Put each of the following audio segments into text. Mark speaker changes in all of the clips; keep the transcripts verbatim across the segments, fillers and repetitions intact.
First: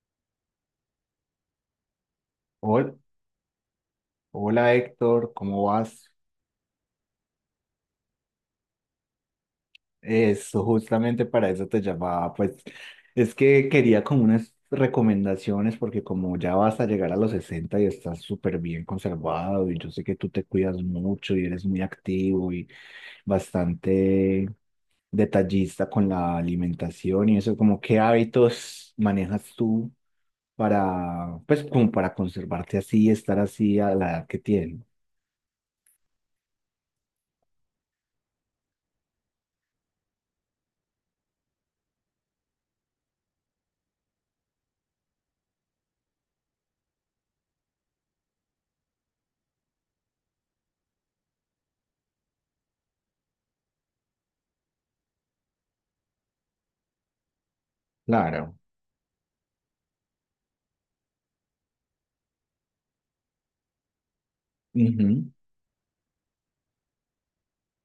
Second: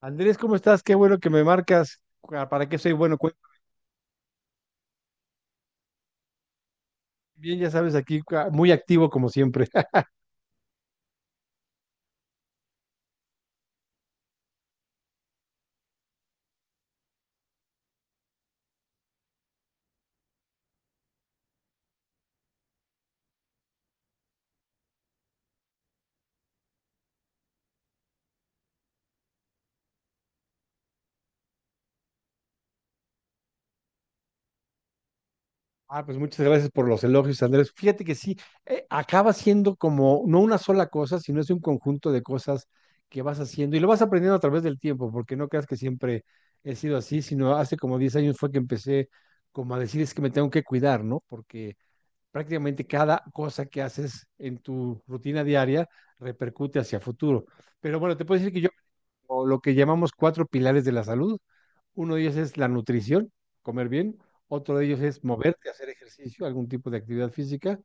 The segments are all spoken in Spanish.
Speaker 1: Andrés, ¿cómo estás? Qué bueno que me marcas. Ah, ¿para qué soy
Speaker 2: Hol-
Speaker 1: bueno? Cu-
Speaker 2: Hola Héctor, ¿cómo vas?
Speaker 1: Bien, ya sabes, aquí ah, muy activo como siempre.
Speaker 2: Eso, justamente para eso te llamaba, pues es que quería como unas recomendaciones porque como ya vas a llegar a los sesenta y estás súper bien conservado y yo sé que tú te cuidas mucho y eres muy activo y bastante detallista con la alimentación y eso, como qué hábitos manejas tú para, pues como para conservarte así y estar así a la edad que tienes.
Speaker 1: Ah, pues muchas gracias por los elogios, Andrés. Fíjate que sí, eh, acaba siendo como no una sola cosa, sino es un conjunto de cosas que vas haciendo y lo vas aprendiendo a través del tiempo, porque no creas que siempre he sido así, sino hace como diez años fue que empecé como a decir es que me tengo que cuidar, ¿no? Porque prácticamente cada cosa que haces en tu rutina diaria repercute hacia futuro. Pero bueno, te puedo decir
Speaker 2: Claro.
Speaker 1: que yo o lo que llamamos cuatro pilares de la salud. Uno de ellos es la nutrición, comer bien. Otro de ellos es moverte, hacer ejercicio, algún tipo de actividad física.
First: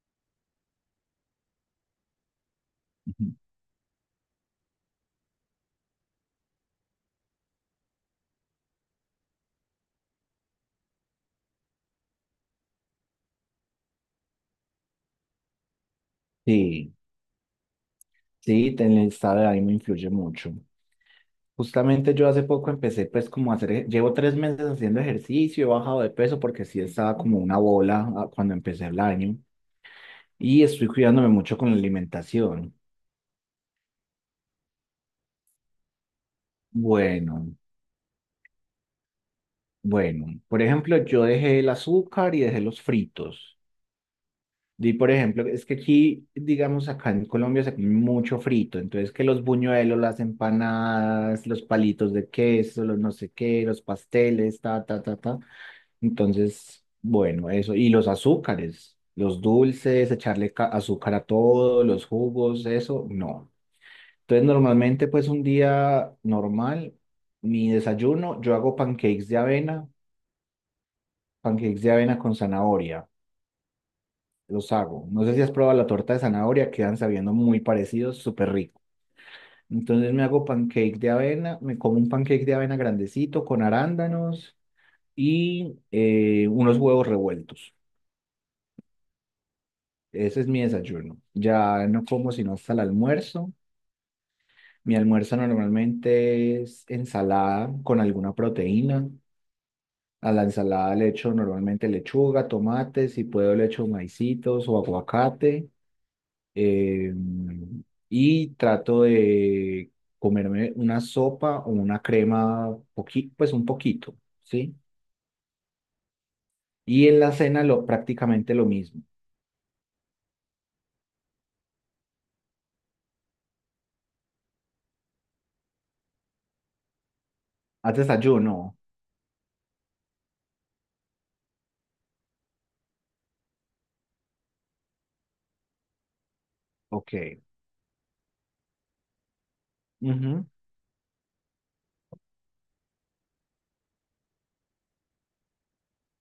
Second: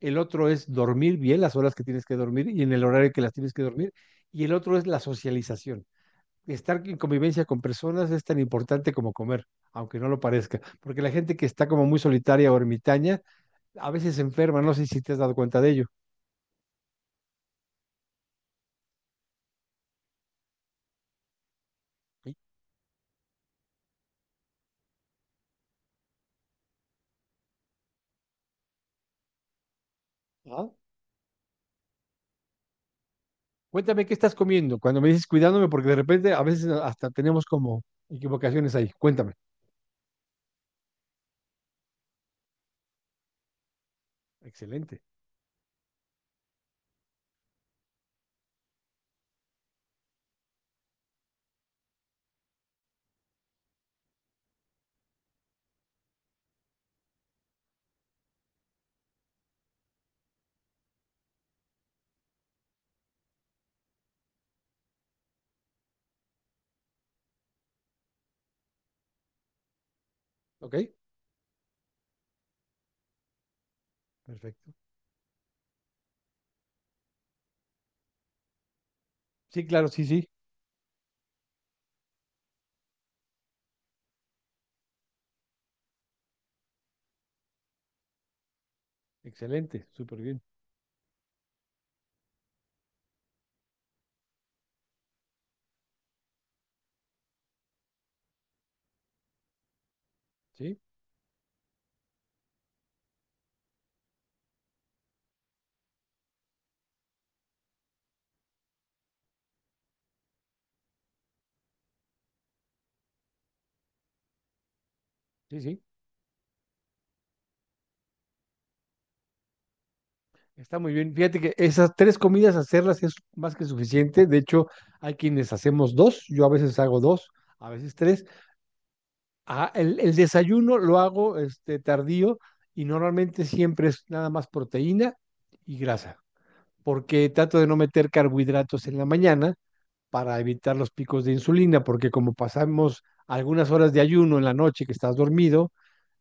Speaker 1: El otro es dormir bien las horas que tienes que dormir y en el horario que
Speaker 2: Ujú.
Speaker 1: las tienes que dormir. Y el otro es la socialización. Estar en convivencia con personas es tan importante como comer, aunque no lo parezca, porque la gente que está como muy solitaria o ermitaña a veces se enferma, no sé si te has dado cuenta de ello.
Speaker 2: Sí, sí, ten- el estado de ánimo influye mucho. Justamente yo
Speaker 1: ¿Sí?
Speaker 2: hace poco empecé pues como a hacer, ej- llevo tres meses haciendo ejercicio. He bajado de peso porque sí estaba como una bola ah, cuando empecé el año, y
Speaker 1: ¿Ah?
Speaker 2: estoy cuidándome mucho con la alimentación.
Speaker 1: Cuéntame qué estás comiendo cuando me dices cuidándome, porque de repente a veces hasta tenemos
Speaker 2: Bueno,
Speaker 1: como equivocaciones ahí. Cuéntame.
Speaker 2: bueno, por ejemplo, yo dejé el azúcar y dejé los fritos. Y
Speaker 1: Excelente.
Speaker 2: por ejemplo, es que aquí, digamos, acá en Colombia se come mucho frito, entonces que los buñuelos, las empanadas, los palitos de queso, los no sé qué, los pasteles, ta, ta, ta, ta. Entonces, bueno, eso. Y los azúcares, los dulces, echarle ca- azúcar a todo, los jugos, eso, no. Entonces, normalmente, pues un día normal, mi desayuno, yo hago pancakes de avena,
Speaker 1: ¿Ok?
Speaker 2: pancakes de avena con zanahoria.
Speaker 1: Perfecto.
Speaker 2: Los hago. No sé si has probado la torta de zanahoria, quedan sabiendo muy parecidos, súper rico.
Speaker 1: Sí, claro, sí,
Speaker 2: Entonces me
Speaker 1: sí.
Speaker 2: hago pancake de avena, me como un pancake de avena grandecito con arándanos y eh, unos huevos revueltos.
Speaker 1: Excelente. Súper bien.
Speaker 2: Ese es mi desayuno. Ya no como sino hasta el almuerzo. Mi almuerzo normalmente es ensalada con alguna proteína. A la
Speaker 1: Sí,
Speaker 2: ensalada le echo normalmente lechuga, tomates, si puedo le echo maicitos o aguacate. eh, y trato de comerme una sopa o una crema, poqui- pues un poquito, ¿sí?
Speaker 1: sí, sí.
Speaker 2: Y en la cena lo, prácticamente lo mismo.
Speaker 1: Está muy bien. Fíjate que esas tres comidas hacerlas es más que suficiente. De hecho, hay quienes hacemos dos. Yo a veces hago dos, a veces
Speaker 2: ¿Haz
Speaker 1: tres.
Speaker 2: desayuno?
Speaker 1: Ah, el, el desayuno lo hago este, tardío y normalmente siempre es nada más proteína y grasa,
Speaker 2: Ok.
Speaker 1: porque trato de no meter carbohidratos en la mañana para
Speaker 2: Ujú.
Speaker 1: evitar los picos de insulina, porque como pasamos algunas horas de ayuno en la noche que estás dormido,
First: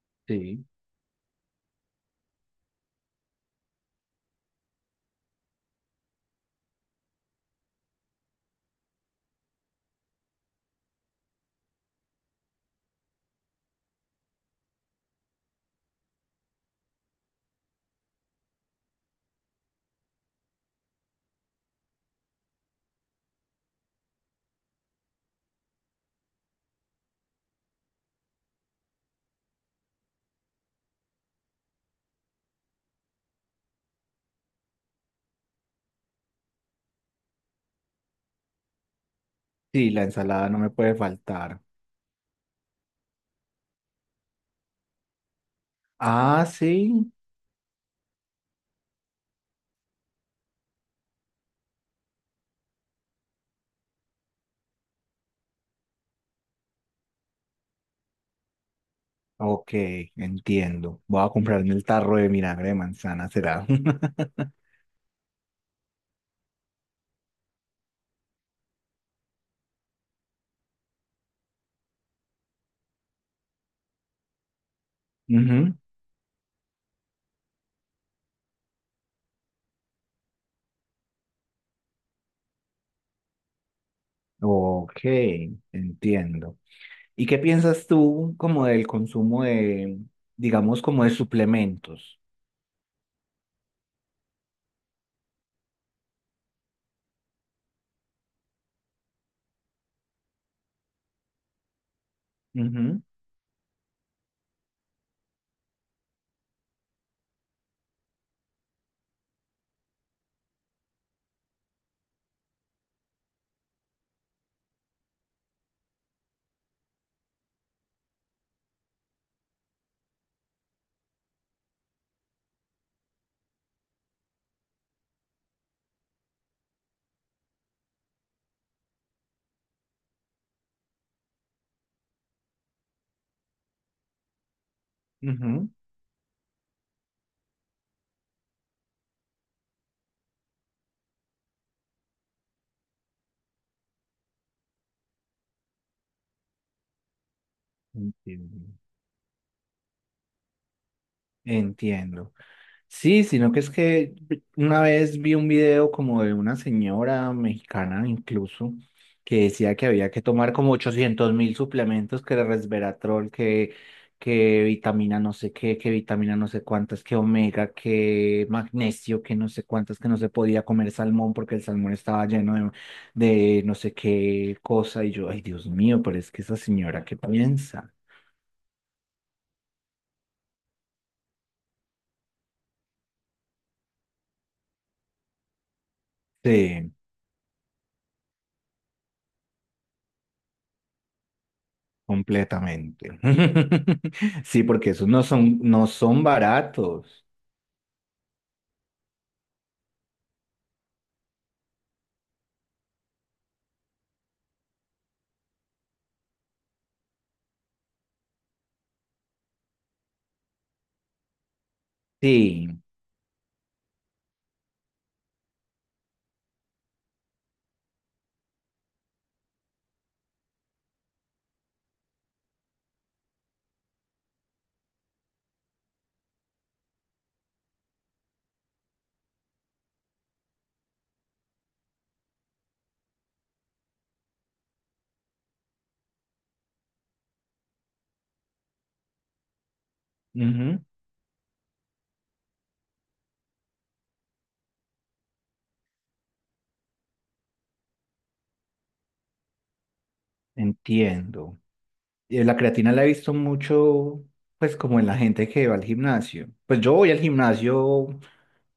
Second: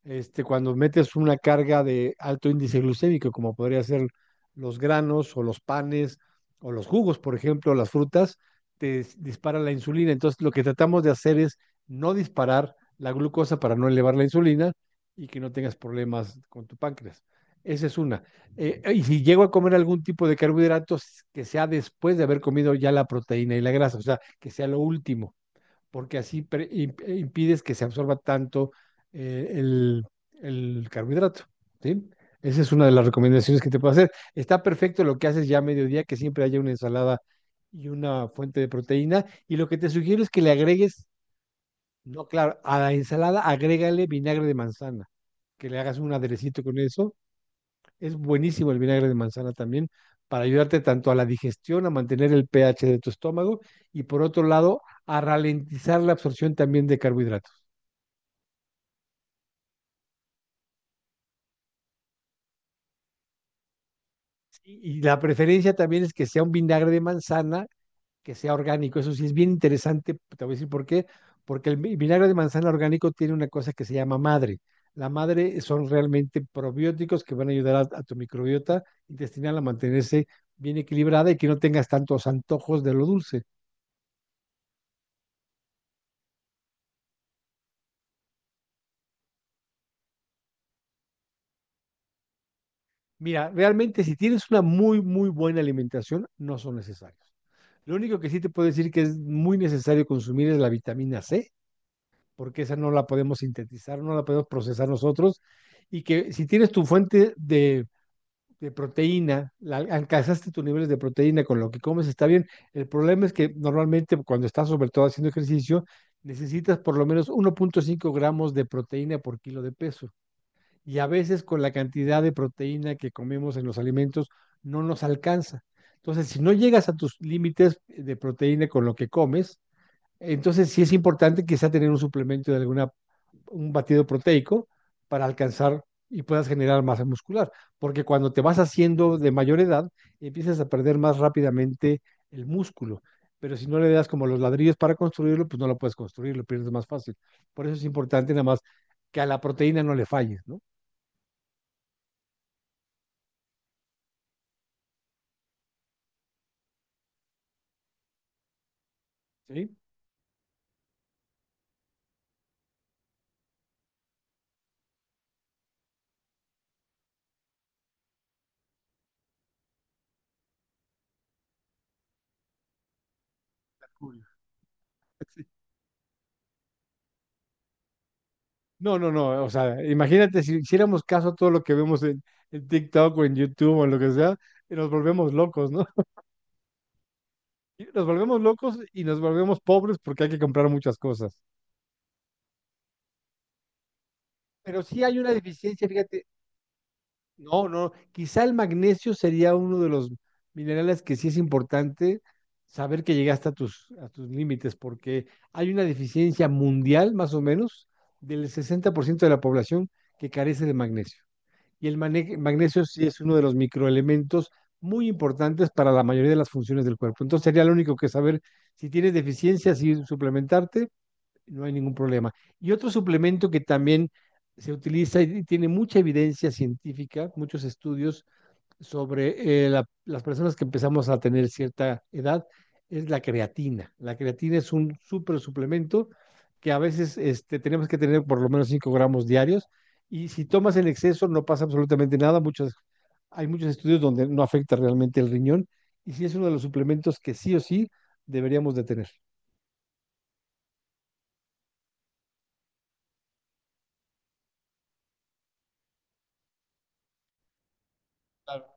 Speaker 1: este,
Speaker 2: Sí,
Speaker 1: cuando metes una carga de alto índice glucémico, como podría ser los granos o los panes o los jugos, por ejemplo, las frutas, te dis- dispara la insulina. Entonces, lo que tratamos de hacer es no disparar la glucosa para no elevar la insulina y que no tengas problemas con tu páncreas. Esa es una. Eh, y si llego a comer algún tipo de carbohidratos, que sea después de haber comido ya la proteína y la grasa, o sea, que sea lo último, porque así pre- imp- eh, impides que se absorba tanto eh, el, el carbohidrato, ¿sí? Esa es una de las recomendaciones que te puedo hacer. Está perfecto lo que haces ya a mediodía, que siempre haya una ensalada y una fuente de proteína. Y lo que te
Speaker 2: sí, la
Speaker 1: sugiero es que
Speaker 2: ensalada
Speaker 1: le
Speaker 2: no me puede
Speaker 1: agregues,
Speaker 2: faltar.
Speaker 1: no, claro, a la ensalada agrégale vinagre de manzana, que le hagas un
Speaker 2: Ah,
Speaker 1: aderecito con
Speaker 2: sí.
Speaker 1: eso es buenísimo el vinagre de manzana también para ayudarte tanto a la digestión, a mantener el pH de tu estómago y por otro lado, a ralentizar la absorción también de carbohidratos.
Speaker 2: Ok, entiendo. Voy a comprarme el tarro de vinagre de manzana, será.
Speaker 1: Y, y la preferencia también es que sea un vinagre de manzana, que sea orgánico. Eso sí es bien interesante, te voy a decir por qué, porque el vi- vinagre de manzana orgánico tiene una cosa que se llama madre. La madre
Speaker 2: Ujú.
Speaker 1: son realmente probióticos que van a ayudar a, a tu microbiota intestinal a mantenerse bien equilibrada y que no tengas tantos antojos de lo dulce.
Speaker 2: Ok, entiendo. ¿Y qué piensas tú como del consumo de, digamos, como de suplementos?
Speaker 1: Mira, realmente si tienes una muy, muy buena alimentación, no son necesarios. Lo único que sí te puedo decir que es muy necesario consumir es la vitamina ce, porque esa no
Speaker 2: Ujú,
Speaker 1: la podemos sintetizar, no la podemos procesar nosotros, y que si tienes tu fuente de, de proteína, la, alcanzaste tus niveles de proteína con lo que comes, está bien. El problema es que normalmente cuando estás sobre todo haciendo ejercicio, necesitas por lo menos uno punto cinco gramos de proteína por kilo de peso y a veces con la cantidad de proteína que comemos en los alimentos no nos alcanza. Entonces, si no llegas a tus límites de proteína con lo que comes, entonces sí es importante quizá tener un suplemento de alguna, un batido proteico para
Speaker 2: ujú.
Speaker 1: alcanzar y puedas generar masa muscular, porque cuando te vas haciendo de mayor edad, empiezas a perder más rápidamente el músculo, pero si no le das como los ladrillos para construirlo, pues no lo puedes construir, lo pierdes más fácil. Por eso es importante nada
Speaker 2: Entiendo.
Speaker 1: más que a la proteína no le falles, ¿no?
Speaker 2: Entiendo. Sí, sino que es que una vez vi un video como de una señora mexicana incluso que
Speaker 1: ¿Sí?
Speaker 2: decía que había que tomar como ochocientos mil suplementos, que era resveratrol, que, que, vitamina no sé qué, que vitamina no sé cuántas, que omega, que magnesio, que no sé cuántas, que no se podía comer salmón porque el salmón estaba lleno de, de no sé
Speaker 1: Julio.
Speaker 2: qué cosa. Y yo, ay
Speaker 1: Sí.
Speaker 2: Dios mío, pero es que esa señora, ¿qué piensa?
Speaker 1: No, no, no, o sea, imagínate si hiciéramos caso a todo lo que vemos en, en TikTok o en YouTube o en lo que sea, y nos volvemos locos, ¿no?
Speaker 2: Sí.
Speaker 1: Y nos volvemos locos y nos volvemos pobres porque hay que comprar muchas cosas.
Speaker 2: Completamente. Sí,
Speaker 1: Pero
Speaker 2: porque
Speaker 1: sí
Speaker 2: esos
Speaker 1: hay
Speaker 2: no
Speaker 1: una
Speaker 2: son,
Speaker 1: deficiencia,
Speaker 2: no son
Speaker 1: fíjate,
Speaker 2: baratos.
Speaker 1: no, no, quizá el magnesio sería uno de los minerales que sí es importante saber que llegaste a tus, a tus límites, porque hay una deficiencia mundial, más o menos, del sesenta por ciento de la población que carece de magnesio. Y el mane-
Speaker 2: Sí.
Speaker 1: magnesio sí es uno de los microelementos muy importantes para la mayoría de las funciones del cuerpo. Entonces sería lo único que saber si tienes deficiencia, si suplementarte, no hay ningún problema. Y otro suplemento que también se utiliza y tiene mucha evidencia científica, muchos estudios, sobre eh, la- las personas que empezamos a tener cierta edad es la creatina. La creatina es un súper suplemento que a veces este, tenemos que tener por lo menos cinco gramos diarios y si tomas
Speaker 2: Ujú.
Speaker 1: en exceso no pasa absolutamente nada. Muchos, hay muchos estudios donde no afecta realmente el riñón y sí es uno de los suplementos que sí o sí deberíamos de tener.
Speaker 2: Entiendo. Y la creatina la he visto mucho, pues como en la gente que va al gimnasio. Pues yo voy al gimnasio
Speaker 1: Claro.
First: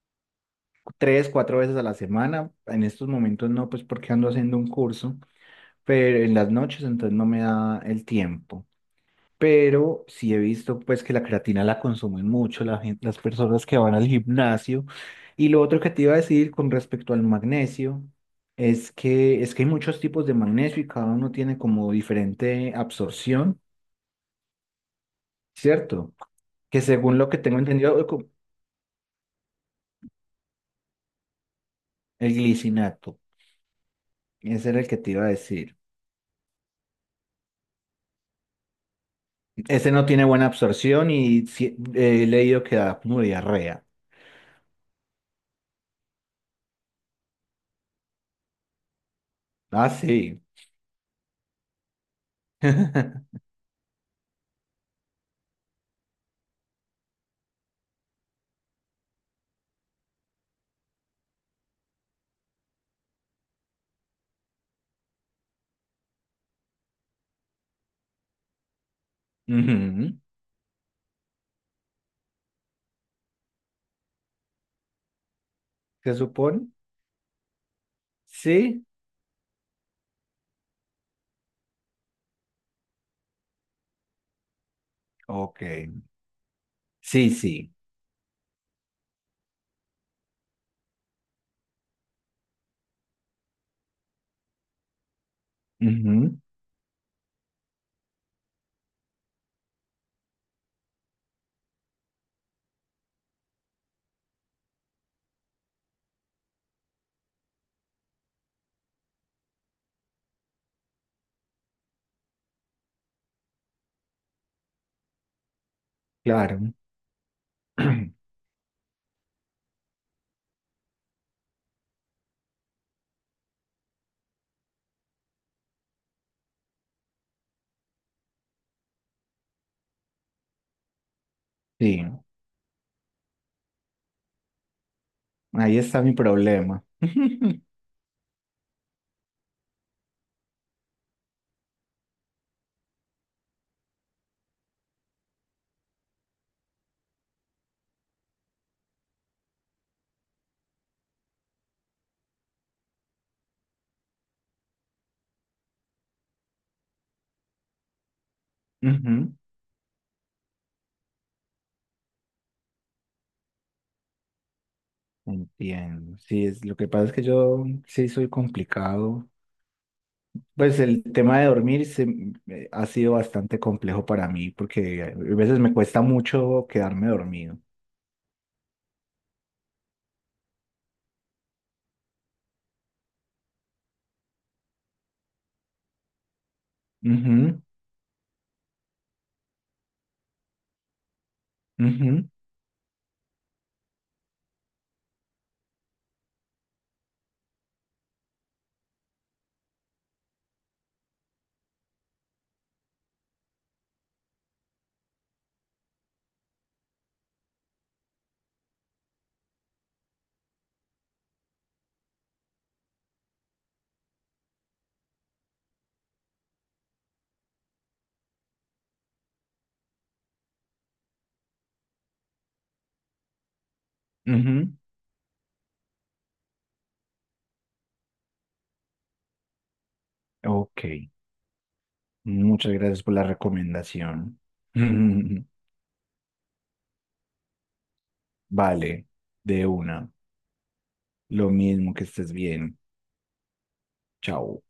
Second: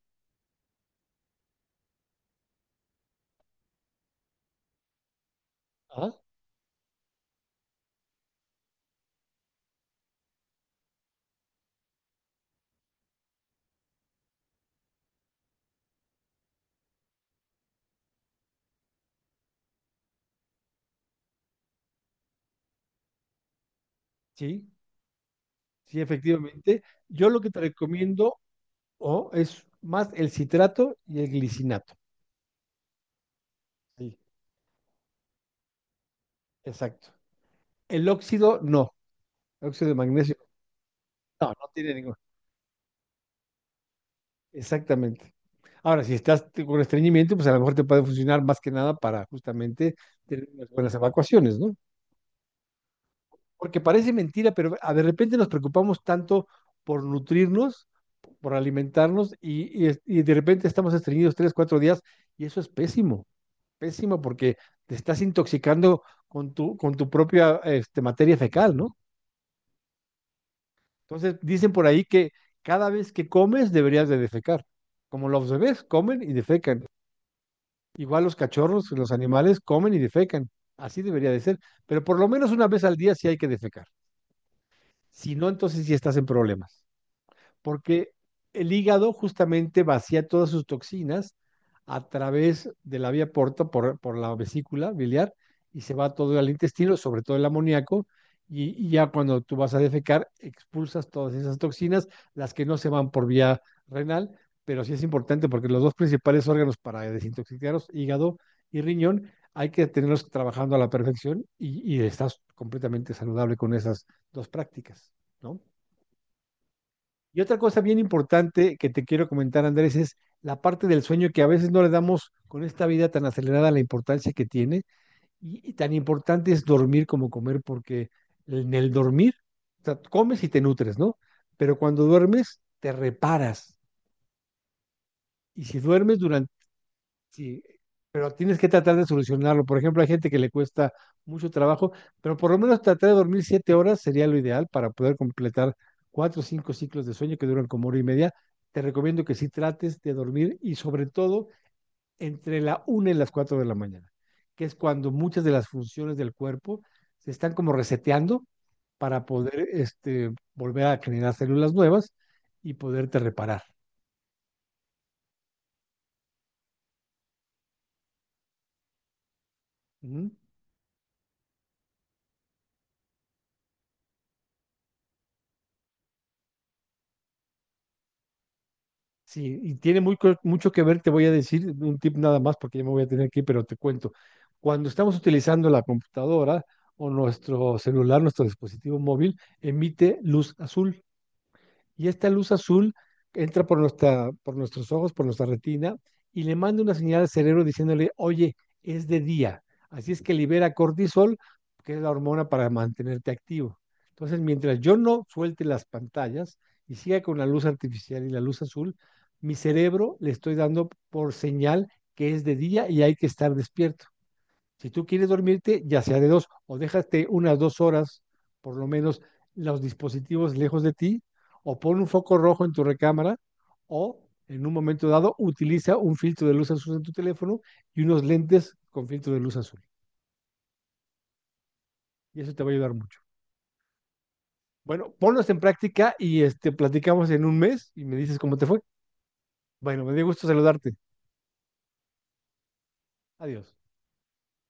Speaker 2: tres, cuatro veces a la semana. En estos momentos no, pues porque ando haciendo un curso,
Speaker 1: Ajá,
Speaker 2: pero en las noches entonces no me da el tiempo. Pero sí he visto pues que la creatina la consumen mucho la gen- las personas que van al gimnasio. Y lo otro que te iba a decir con respecto al magnesio es que es que hay muchos tipos de magnesio y cada uno tiene como diferente absorción,
Speaker 1: sí, sí,
Speaker 2: ¿cierto? Que
Speaker 1: efectivamente.
Speaker 2: según lo
Speaker 1: Yo
Speaker 2: que
Speaker 1: lo que
Speaker 2: tengo
Speaker 1: te
Speaker 2: entendido, co-
Speaker 1: recomiendo oh, es más el citrato y el glicinato.
Speaker 2: el glicinato,
Speaker 1: Sí,
Speaker 2: ese era el que te iba a decir.
Speaker 1: exacto. El óxido no, el óxido
Speaker 2: Ese
Speaker 1: de
Speaker 2: no tiene
Speaker 1: magnesio,
Speaker 2: buena absorción y
Speaker 1: no, no
Speaker 2: sí-
Speaker 1: tiene ningún.
Speaker 2: he leído que da como diarrea.
Speaker 1: Exactamente. Ahora, si estás con estreñimiento, pues a lo mejor te puede funcionar más que nada para
Speaker 2: Ah,
Speaker 1: justamente
Speaker 2: sí.
Speaker 1: tener unas buenas evacuaciones, ¿no? Porque parece mentira, pero a- de repente nos preocupamos tanto por nutrirnos, por alimentarnos, y, y es- y de repente estamos estreñidos tres, cuatro días, y eso es pésimo, pésimo porque te estás intoxicando con tu, con tu propia este, materia fecal, ¿no?
Speaker 2: Ujú.
Speaker 1: Entonces, dicen por ahí que cada vez que comes deberías de defecar. Como los bebés
Speaker 2: ¿Se
Speaker 1: comen y
Speaker 2: supone?
Speaker 1: defecan. Igual los
Speaker 2: Sí.
Speaker 1: cachorros, los animales comen y defecan. Así debería de ser. Pero por lo menos una vez al día sí hay que defecar. Si no,
Speaker 2: Ok.
Speaker 1: entonces sí estás en problemas
Speaker 2: Sí, sí.
Speaker 1: porque el hígado justamente vacía todas sus toxinas a través de la vía porta por, por la vesícula biliar y se va
Speaker 2: Ujú,
Speaker 1: todo al intestino, sobre todo el amoníaco, y, y, ya cuando tú vas a defecar expulsas todas esas toxinas, las que no se van por vía renal, pero sí es importante porque los dos principales órganos para desintoxicarlos, hígado y riñón, hay que tenerlos trabajando a la perfección y, y estás completamente saludable con esas dos prácticas, ¿no?
Speaker 2: claro.
Speaker 1: Y otra cosa bien importante que te quiero comentar, Andrés, es la parte del sueño que a veces no le damos con esta vida tan acelerada la importancia que tiene. Y, y tan importante es dormir como comer, porque en el dormir, o sea, comes y te nutres, ¿no? Pero
Speaker 2: Sí,
Speaker 1: cuando duermes, te reparas. Y
Speaker 2: ahí
Speaker 1: si
Speaker 2: está mi
Speaker 1: duermes durante
Speaker 2: problema.
Speaker 1: sí, pero tienes que tratar de solucionarlo. Por ejemplo, hay gente que le cuesta mucho trabajo, pero por lo menos tratar de dormir siete horas sería lo ideal para poder completar cuatro o cinco ciclos de sueño que duran como hora y media. Te recomiendo que sí trates de dormir y sobre todo entre la una y las cuatro de la mañana, que es cuando muchas de las funciones del cuerpo se están como reseteando para
Speaker 2: Ujú.
Speaker 1: poder este, volver a generar células nuevas y poderte reparar.
Speaker 2: Entiendo. Sí, es, lo que pasa es que yo sí soy complicado.
Speaker 1: ¿Mm?
Speaker 2: Pues el tema de dormir se, eh, ha sido bastante complejo para mí porque a veces me cuesta mucho quedarme dormido.
Speaker 1: Sí, y tiene muy co- mucho que ver, te voy a decir un tip nada más porque ya me voy a tener que ir, pero te cuento. Cuando estamos utilizando la computadora o
Speaker 2: Ujú,
Speaker 1: nuestro celular, nuestro dispositivo móvil, emite luz azul y
Speaker 2: ujú,
Speaker 1: esta luz azul entra por, nuestra, por nuestros ojos, por nuestra retina, y le manda una señal al cerebro diciéndole, oye, es de día. Así es que libera cortisol, que es la hormona para mantenerte activo. Entonces, mientras yo no suelte las pantallas y siga con la luz artificial y la luz azul, mi cerebro le estoy dando por señal que es de día y hay que estar despierto. Si tú quieres dormirte, ya sea de dos, o déjate unas dos horas, por lo menos, los dispositivos lejos de ti, o pon un foco rojo en tu recámara, o en un
Speaker 2: ujú.
Speaker 1: momento dado utiliza un filtro de luz azul en tu teléfono y unos lentes con filtro de luz azul.
Speaker 2: Ok,
Speaker 1: Y eso te va
Speaker 2: muchas
Speaker 1: a ayudar
Speaker 2: gracias por
Speaker 1: mucho.
Speaker 2: la recomendación.
Speaker 1: Bueno, ponlos en práctica y este, platicamos en un mes y me dices cómo te fue.
Speaker 2: Vale, de
Speaker 1: Bueno,
Speaker 2: una.
Speaker 1: me dio gusto saludarte.
Speaker 2: Lo mismo que estés bien.
Speaker 1: Adiós.
Speaker 2: Chao.